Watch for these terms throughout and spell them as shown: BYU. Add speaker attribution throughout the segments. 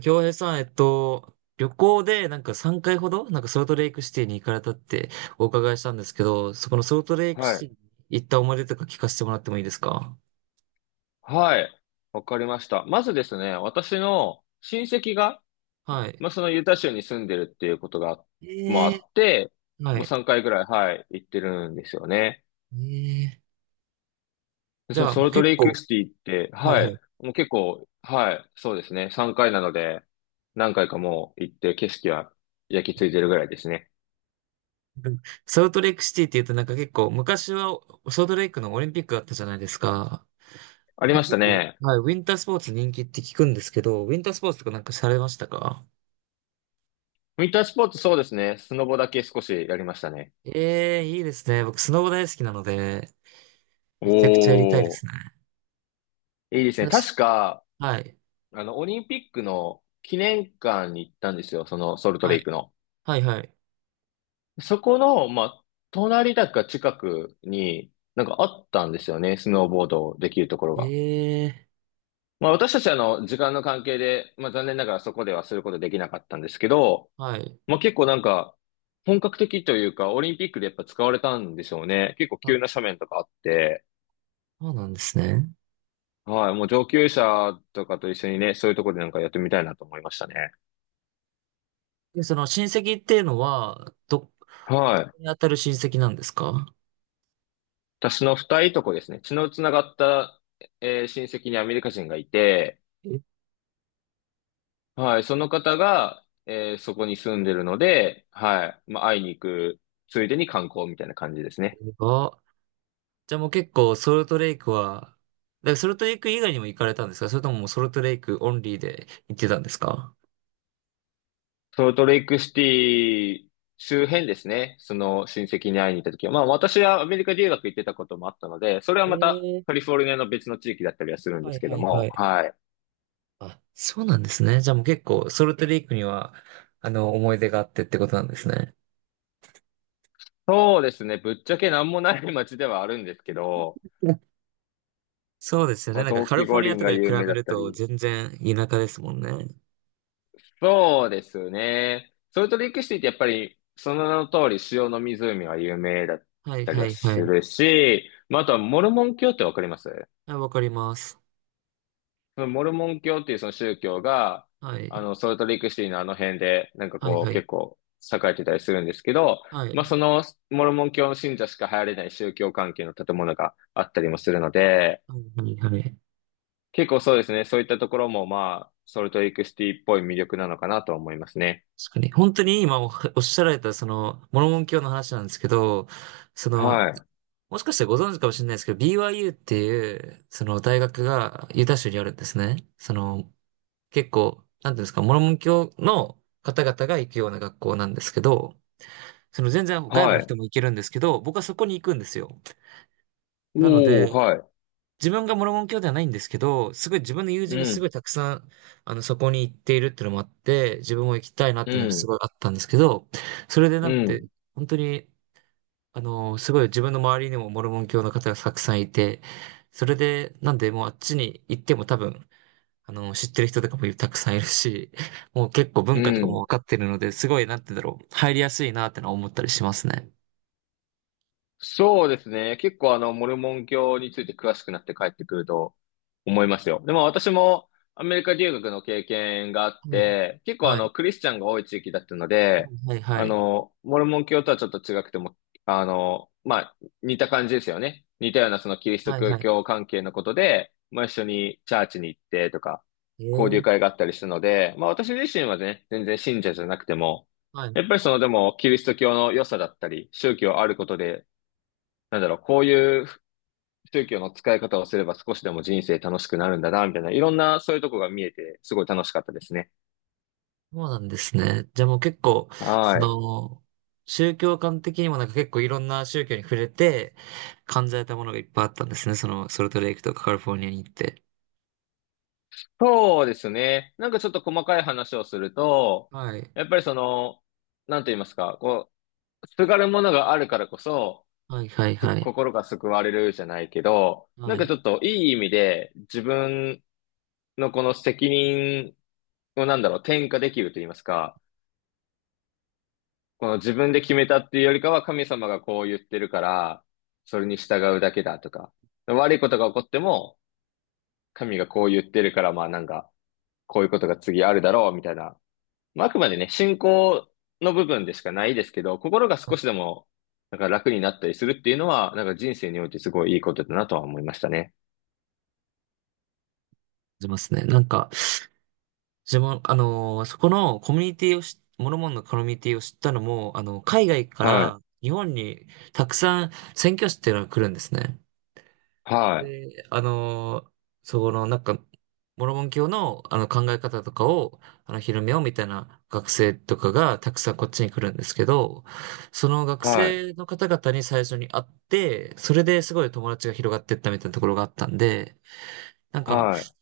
Speaker 1: 京平さん、旅行で3回ほど、ソルトレイクシティに行かれたってお伺いしたんですけど、そこのソルトレイク
Speaker 2: はい。
Speaker 1: シティに行った思い出とか聞かせてもらってもいいですか？
Speaker 2: はい。わかりました。まずですね、私の親戚が、
Speaker 1: はい。
Speaker 2: まあ、そのユタ州に住んでるっていうことが、もあ
Speaker 1: え
Speaker 2: って、
Speaker 1: ー、は
Speaker 2: も
Speaker 1: い。
Speaker 2: う
Speaker 1: え
Speaker 2: 3回ぐらい、はい、行ってるんですよね。
Speaker 1: ー、
Speaker 2: で、
Speaker 1: じ
Speaker 2: その
Speaker 1: ゃあ
Speaker 2: ソ
Speaker 1: もう
Speaker 2: ルト
Speaker 1: 結
Speaker 2: レイク
Speaker 1: 構、
Speaker 2: シティって、
Speaker 1: はい
Speaker 2: は
Speaker 1: はい。
Speaker 2: い、もう結構、はい、そうですね、3回なので、何回かもう行って景色は焼き付いてるぐらいですね。
Speaker 1: ソルトレイクシティって言うとなんか結構、昔はソルトレイクのオリンピックだったじゃないですか。
Speaker 2: あ
Speaker 1: な
Speaker 2: り
Speaker 1: ん
Speaker 2: ま
Speaker 1: か
Speaker 2: した
Speaker 1: 結構、
Speaker 2: ね。
Speaker 1: はい、ウィンタースポーツ人気って聞くんですけど、ウィンタースポーツとかなんかされましたか？
Speaker 2: ウィンタースポーツそうですね、スノボだけ少しやりましたね。
Speaker 1: ええー、いいですね。僕、スノボ大好きなので、めちゃくちゃやりたいで
Speaker 2: お
Speaker 1: すね。
Speaker 2: ー、いいですね。
Speaker 1: 私
Speaker 2: 確か、
Speaker 1: はい。
Speaker 2: あの、オリンピックの記念館に行ったんですよ、そのソルト
Speaker 1: は
Speaker 2: レイ
Speaker 1: い。
Speaker 2: クの。
Speaker 1: はい、はい。
Speaker 2: そこの、まあ、隣だか近くになんかあったんですよね、スノーボードできるところが。
Speaker 1: ええ、
Speaker 2: まあ、私たちあの、時間の関係で、まあ、残念ながらそこではすることできなかったんですけど、
Speaker 1: はい。
Speaker 2: まあ、結構なんか、本格的というか、オリンピックでやっぱ使われたんでしょうね。結構
Speaker 1: あ、
Speaker 2: 急な斜面とかあって、
Speaker 1: そうなんですね。
Speaker 2: はい、もう上級者とかと一緒にね、そういうところでなんかやってみたいなと思いましたね。
Speaker 1: で、その親戚っていうのは、ど
Speaker 2: はい。
Speaker 1: こに当たる親戚なんですか？
Speaker 2: 私の二いとこですね。血のつながった、親戚にアメリカ人がいて、
Speaker 1: え、
Speaker 2: はい、その方が、そこに住んでるので、はい、まあ、会いに行く、ついでに観光みたいな感じですね。
Speaker 1: あ、じゃあもう結構ソルトレイクは、だからソルトレイク以外にも行かれたんですか？それとももうソルトレイクオンリーで行ってたんですか？
Speaker 2: ソルトレイクシティ周辺ですね。その親戚に会いに行った時は、まあ私はアメリカ留学行ってたこともあったので、それは
Speaker 1: え
Speaker 2: また
Speaker 1: え、
Speaker 2: カリフォルニアの別の地域だったりはするんで
Speaker 1: は
Speaker 2: す
Speaker 1: い
Speaker 2: け
Speaker 1: は
Speaker 2: ど
Speaker 1: いは
Speaker 2: も、
Speaker 1: い。
Speaker 2: はい。
Speaker 1: あ、そうなんですね。じゃあもう結構ソルトレイクには、思い出があってってことなんですね。
Speaker 2: そうですね。ぶっちゃけ何もない街ではあるんですけど、
Speaker 1: そうですよね。
Speaker 2: まあ、
Speaker 1: なんか
Speaker 2: 冬
Speaker 1: カリ
Speaker 2: 季
Speaker 1: フォ
Speaker 2: 五
Speaker 1: ルニア
Speaker 2: 輪
Speaker 1: とか
Speaker 2: が
Speaker 1: で比
Speaker 2: 有名
Speaker 1: べ
Speaker 2: だっ
Speaker 1: る
Speaker 2: た
Speaker 1: と
Speaker 2: り、
Speaker 1: 全然田舎ですもんね。
Speaker 2: そうですね。ソルトレイクシティってやっぱり、その名の通り、塩の湖が有名だっ
Speaker 1: はい
Speaker 2: たり
Speaker 1: は
Speaker 2: は
Speaker 1: いは
Speaker 2: す
Speaker 1: い。
Speaker 2: るし、まあ、あとはモルモン教ってわかります？
Speaker 1: はい、わかります。
Speaker 2: そのモルモン教っていうその宗教が、
Speaker 1: は
Speaker 2: あ
Speaker 1: い。
Speaker 2: の、ソルトレイクシティのあの辺で、なんか
Speaker 1: はい
Speaker 2: こう、
Speaker 1: はい。
Speaker 2: 結構栄えてたりするんですけど、
Speaker 1: は
Speaker 2: まあ、
Speaker 1: い。
Speaker 2: そのモルモン教の信者しか入れない宗教関係の建物があったりもするので、
Speaker 1: はいはいはい。
Speaker 2: 結構そうですね、そういったところも、まあ、ソルトレイクシティっぽい魅力なのかなと思いますね。
Speaker 1: 確かに。本当に今おおっしゃられたその、モルモン教の話なんですけど、その、
Speaker 2: はい。
Speaker 1: もしかしてご存知かもしれないですけど、BYU っていう、その大学がユタ州にあるんですね。その、結構、なんていうんですか、モルモン教の方々が行くような学校なんですけど、その全然外部
Speaker 2: は
Speaker 1: の人
Speaker 2: い。
Speaker 1: も行けるんですけど、僕はそこに行くんですよ。なの
Speaker 2: お
Speaker 1: で、
Speaker 2: ー、はい。
Speaker 1: 自分がモルモン教ではないんですけど、すごい自分の友
Speaker 2: う
Speaker 1: 人がすご
Speaker 2: ん、
Speaker 1: いたくさん、そこに行っているっていうのもあって、自分も行きたいなっ
Speaker 2: う
Speaker 1: ていうのがす
Speaker 2: ん、
Speaker 1: ごいあったんですけど、それで
Speaker 2: う
Speaker 1: なんで、
Speaker 2: ん、
Speaker 1: 本当に、すごい自分の周りにもモルモン教の方がたくさんいて、それで、なんでもうあっちに行っても多分、知ってる人とかもたくさんいるし、もう結構
Speaker 2: う
Speaker 1: 文化とかも
Speaker 2: ん。
Speaker 1: 分かってるので、すごい、なんて言うんだろう、入りやすいなってのは思ったりしますね。
Speaker 2: そうですね。結構あの、モルモン教について詳しくなって帰ってくると思いますよ。でも私もアメリカ留学の経験があっ
Speaker 1: はい。
Speaker 2: て、結構あ
Speaker 1: は
Speaker 2: の、
Speaker 1: い。
Speaker 2: クリスチャンが多い地域だったので、
Speaker 1: はい、はい、
Speaker 2: あ
Speaker 1: はい。
Speaker 2: の、モルモン教とはちょっと違くても、あの、まあ、似た感じですよね。似たようなそのキリスト
Speaker 1: はい、はい。
Speaker 2: 教関係のことで、まあ一緒にチャーチに行ってとか、
Speaker 1: え
Speaker 2: 交流
Speaker 1: え。
Speaker 2: 会があったりしたので、まあ私自身はね、全然信者じゃなくても、
Speaker 1: はい、
Speaker 2: やっぱりそのでも、キリスト教の良さだったり、宗教あることで、なんだろう、こういう宗教の使い方をすれば少しでも人生楽しくなるんだな、みたいな、いろんなそういうとこが見えて、すごい楽しかったですね。
Speaker 1: そうなんですね。じゃあもう結構、そ
Speaker 2: はい。
Speaker 1: の、宗教観的にもなんか結構いろんな宗教に触れて感じられたものがいっぱいあったんですね。その、ソルトレイクとかカリフォルニアに行って。
Speaker 2: そうですね。なんかちょっと細かい話をすると、
Speaker 1: はい。
Speaker 2: やっぱりその、なんて言いますか、こう、すがるものがあるからこそ、
Speaker 1: はいはいはい。
Speaker 2: 心が救われるじゃないけど、な
Speaker 1: は
Speaker 2: んかち
Speaker 1: い。
Speaker 2: ょっといい意味で自分のこの責任をなんだろう、転嫁できると言いますか、この自分で決めたっていうよりかは神様がこう言ってるから、それに従うだけだとか、悪いことが起こっても、神がこう言ってるから、まあなんか、こういうことが次あるだろう、みたいな。まあ、あくまでね、信仰の部分でしかないですけど、心が少しで
Speaker 1: 感
Speaker 2: も、なんか楽になったりするっていうのは、なんか人生においてすごいいいことだなとは思いましたね。
Speaker 1: じますね。なんか、自分、そこのコミュニティをし、モルモンのコミュニティを知ったのも、海外か
Speaker 2: はい。
Speaker 1: ら日本にたくさん宣教師っていうのが来るんですね。
Speaker 2: はい。
Speaker 1: で、そこの、なんか、モルモン教の、あの考え方とかを、広めようみたいな学生とかがたくさんこっちに来るんですけど、その学
Speaker 2: はい。
Speaker 1: 生の方々に最初に会って、それですごい友達が広がっていったみたいなところがあったんで、なんか、
Speaker 2: は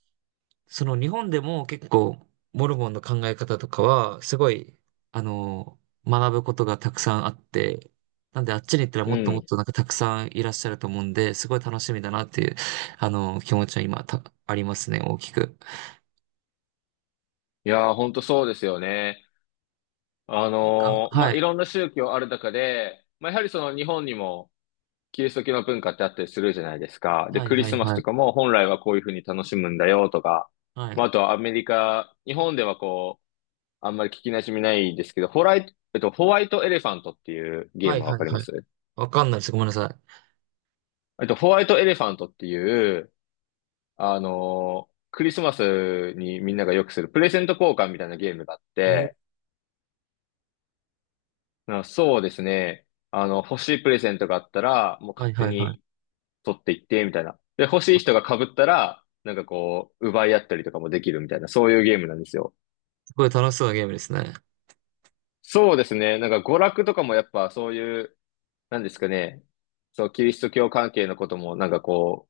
Speaker 1: その日本でも結構モルモンの考え方とかはすごい、あの、学ぶことがたくさんあって、なんであっちに行ったら
Speaker 2: い。
Speaker 1: も
Speaker 2: う
Speaker 1: っともっ
Speaker 2: ん。
Speaker 1: となんかたくさんいらっしゃると思うんで、すごい楽しみだなっていう、気持ちは今ありますね、大きく。
Speaker 2: いやー、ほんとそうですよね。
Speaker 1: なんか、
Speaker 2: ま
Speaker 1: は
Speaker 2: あ、い
Speaker 1: い。
Speaker 2: ろんな宗教ある中で、まあ、やはりその日本にもキリスト教の文化ってあったりするじゃないですか。で、
Speaker 1: はい
Speaker 2: クリ
Speaker 1: は
Speaker 2: ス
Speaker 1: い
Speaker 2: マス
Speaker 1: は
Speaker 2: と
Speaker 1: い。
Speaker 2: かも本来はこういうふうに楽しむんだよとか、
Speaker 1: は
Speaker 2: まあ、あ
Speaker 1: い。
Speaker 2: とはアメリカ、日本ではこう、あんまり聞き馴染みないですけど、ホライト、えっと、ホワイトエレファントっていうゲー
Speaker 1: はい
Speaker 2: ムはわ
Speaker 1: はい
Speaker 2: かりま
Speaker 1: はい。
Speaker 2: す？
Speaker 1: わかんないです。ごめんなさ
Speaker 2: ホワイトエレファントっていう、クリスマスにみんながよくするプレゼント交換みたいなゲームがあっ
Speaker 1: い。え
Speaker 2: て、
Speaker 1: ー
Speaker 2: あそうですね。あの、欲しいプレゼントがあったら、もう
Speaker 1: はい
Speaker 2: 勝手
Speaker 1: はいはい。
Speaker 2: に取っていって、みたいな。で、欲しい
Speaker 1: あ、
Speaker 2: 人が被ったら、なんかこう、奪い合ったりとかもできるみたいな、そういうゲームなんですよ。
Speaker 1: すごい楽しそうなゲームですね。はい
Speaker 2: そうですね。なんか娯楽とかもやっぱそういう、なんですかね。そう、キリスト教関係のこともなんかこ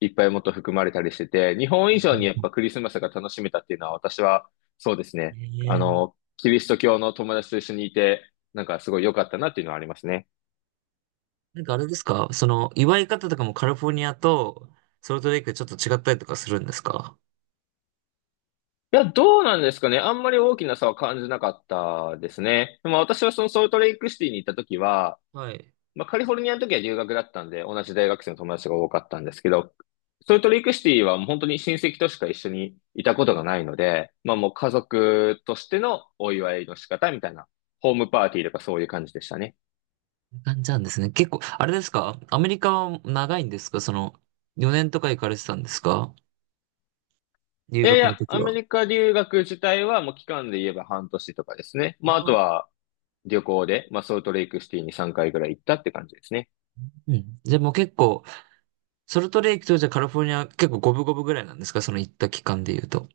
Speaker 2: う、いっぱいもっと含まれたりしてて、日本
Speaker 1: は
Speaker 2: 以
Speaker 1: い
Speaker 2: 上にやっ
Speaker 1: は
Speaker 2: ぱクリスマスが楽しめたっていうのは私は、そうですね。
Speaker 1: い。
Speaker 2: あ
Speaker 1: えー
Speaker 2: の、キリスト教の友達と一緒にいて、なんかすごい良かったなっていうのはありますね。
Speaker 1: なんかあれですかその、祝い方とかもカリフォルニアとソルトレイクでちょっと違ったりとかするんですか？
Speaker 2: いや、どうなんですかね。あんまり大きな差は感じなかったですね。でも私はそのソルトレイクシティに行った時は、
Speaker 1: はい。
Speaker 2: まあカリフォルニアの時は留学だったんで、同じ大学生の友達が多かったんですけど、ソルトレイクシティはもう本当に親戚としか一緒にいたことがないので、まあもう家族としてのお祝いの仕方みたいな、ホームパーティーとかそういう感じでしたね。
Speaker 1: こんな感じなんですね。結構、あれですかアメリカは長いんですかその、4年とか行かれてたんですか？留
Speaker 2: いやい
Speaker 1: 学
Speaker 2: や、
Speaker 1: の時
Speaker 2: アメ
Speaker 1: は。
Speaker 2: リカ留学自体はもう期間で言えば半年とかですね。
Speaker 1: あ
Speaker 2: まああと
Speaker 1: あ。
Speaker 2: は旅行で、まあソルトレイクシティに3回ぐらい行ったって感じですね。
Speaker 1: うん。じゃあもう結構、ソルトレイクとじゃあカリフォルニア結構五分五分ぐらいなんですかその行った期間で言うと。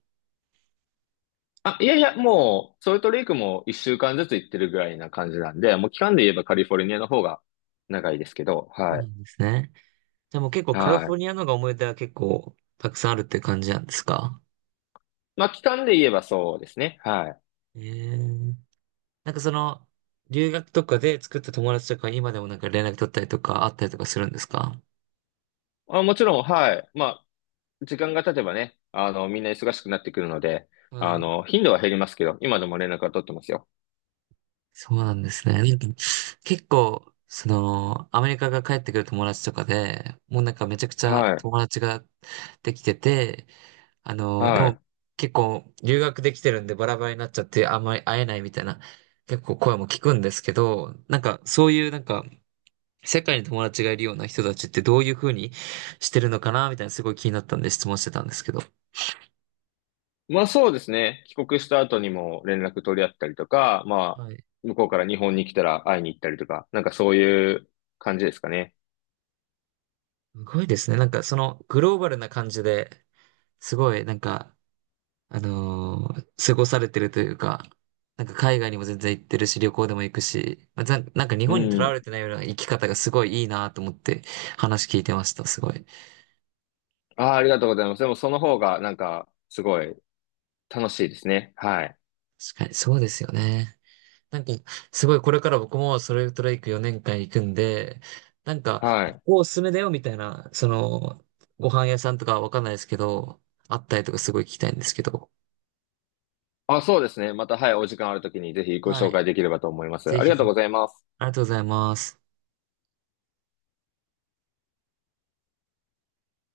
Speaker 2: あ、いやいや、もう、ソルトレイクも一週間ずつ行ってるぐらいな感じなんで、もう期間で言えばカリフォルニアの方が長いですけど、
Speaker 1: そう
Speaker 2: は
Speaker 1: な
Speaker 2: い。
Speaker 1: んですね。じゃあもう結構カリ
Speaker 2: は
Speaker 1: フォル
Speaker 2: い。
Speaker 1: ニアの方が思い出は結構たくさんあるっていう感じなんですか？
Speaker 2: まあ、期間で言えばそうですね。はい。
Speaker 1: ええなんかその、留学とかで作った友達とか今でもなんか連絡取ったりとかあったりとかするんですか？
Speaker 2: あ、もちろん、はい。まあ、時間が経てばね、あの、みんな忙しくなってくるので、
Speaker 1: は
Speaker 2: あ
Speaker 1: い。
Speaker 2: の、頻度は減りますけど、今でも連絡は取ってますよ。
Speaker 1: そうなんですね。なんか結構、その、アメリカが帰ってくる友達とかで、もうなんかめちゃくちゃ
Speaker 2: はい。
Speaker 1: 友達ができてて、で
Speaker 2: は
Speaker 1: も
Speaker 2: い。
Speaker 1: 結構留学できてるんでバラバラになっちゃってあんまり会えないみたいな結構声も聞くんですけど、なんかそういうなんか世界に友達がいるような人たちってどういうふうにしてるのかなみたいなすごい気になったんで質問してたんですけど。
Speaker 2: まあ、そうですね。帰国した後にも連絡取り合ったりとか、まあ、
Speaker 1: はい。
Speaker 2: 向こうから日本に来たら会いに行ったりとか、なんかそういう感じですかね。
Speaker 1: すごいですね。なんかそのグローバルな感じで、すごいなんか、過ごされてるというか、なんか海外にも全然行ってるし、旅行でも行くし、まあざなんか日
Speaker 2: う
Speaker 1: 本にとらわ
Speaker 2: ん。
Speaker 1: れてないような生き方がすごいいいなと思って話聞いてました。すごい。
Speaker 2: ああ、ありがとうございます。でもその方がなんかすごい楽しいですね。はい。
Speaker 1: 確かにそうですよね。なんか、すごいこれから僕もそれトレイク4年間行くんで、なんか、
Speaker 2: は
Speaker 1: こ
Speaker 2: い。
Speaker 1: こおすすめだよみたいな、その、ご飯屋さんとかわかんないですけど、あったりとかすごい聞きたいんですけど、
Speaker 2: あ、そうですね。また、はい、お時間あるときにぜひご
Speaker 1: は
Speaker 2: 紹
Speaker 1: い。
Speaker 2: 介できればと思います。
Speaker 1: ぜ
Speaker 2: あり
Speaker 1: ひ
Speaker 2: がと
Speaker 1: ぜ
Speaker 2: う
Speaker 1: ひ。
Speaker 2: ございます。
Speaker 1: ありがとうございます。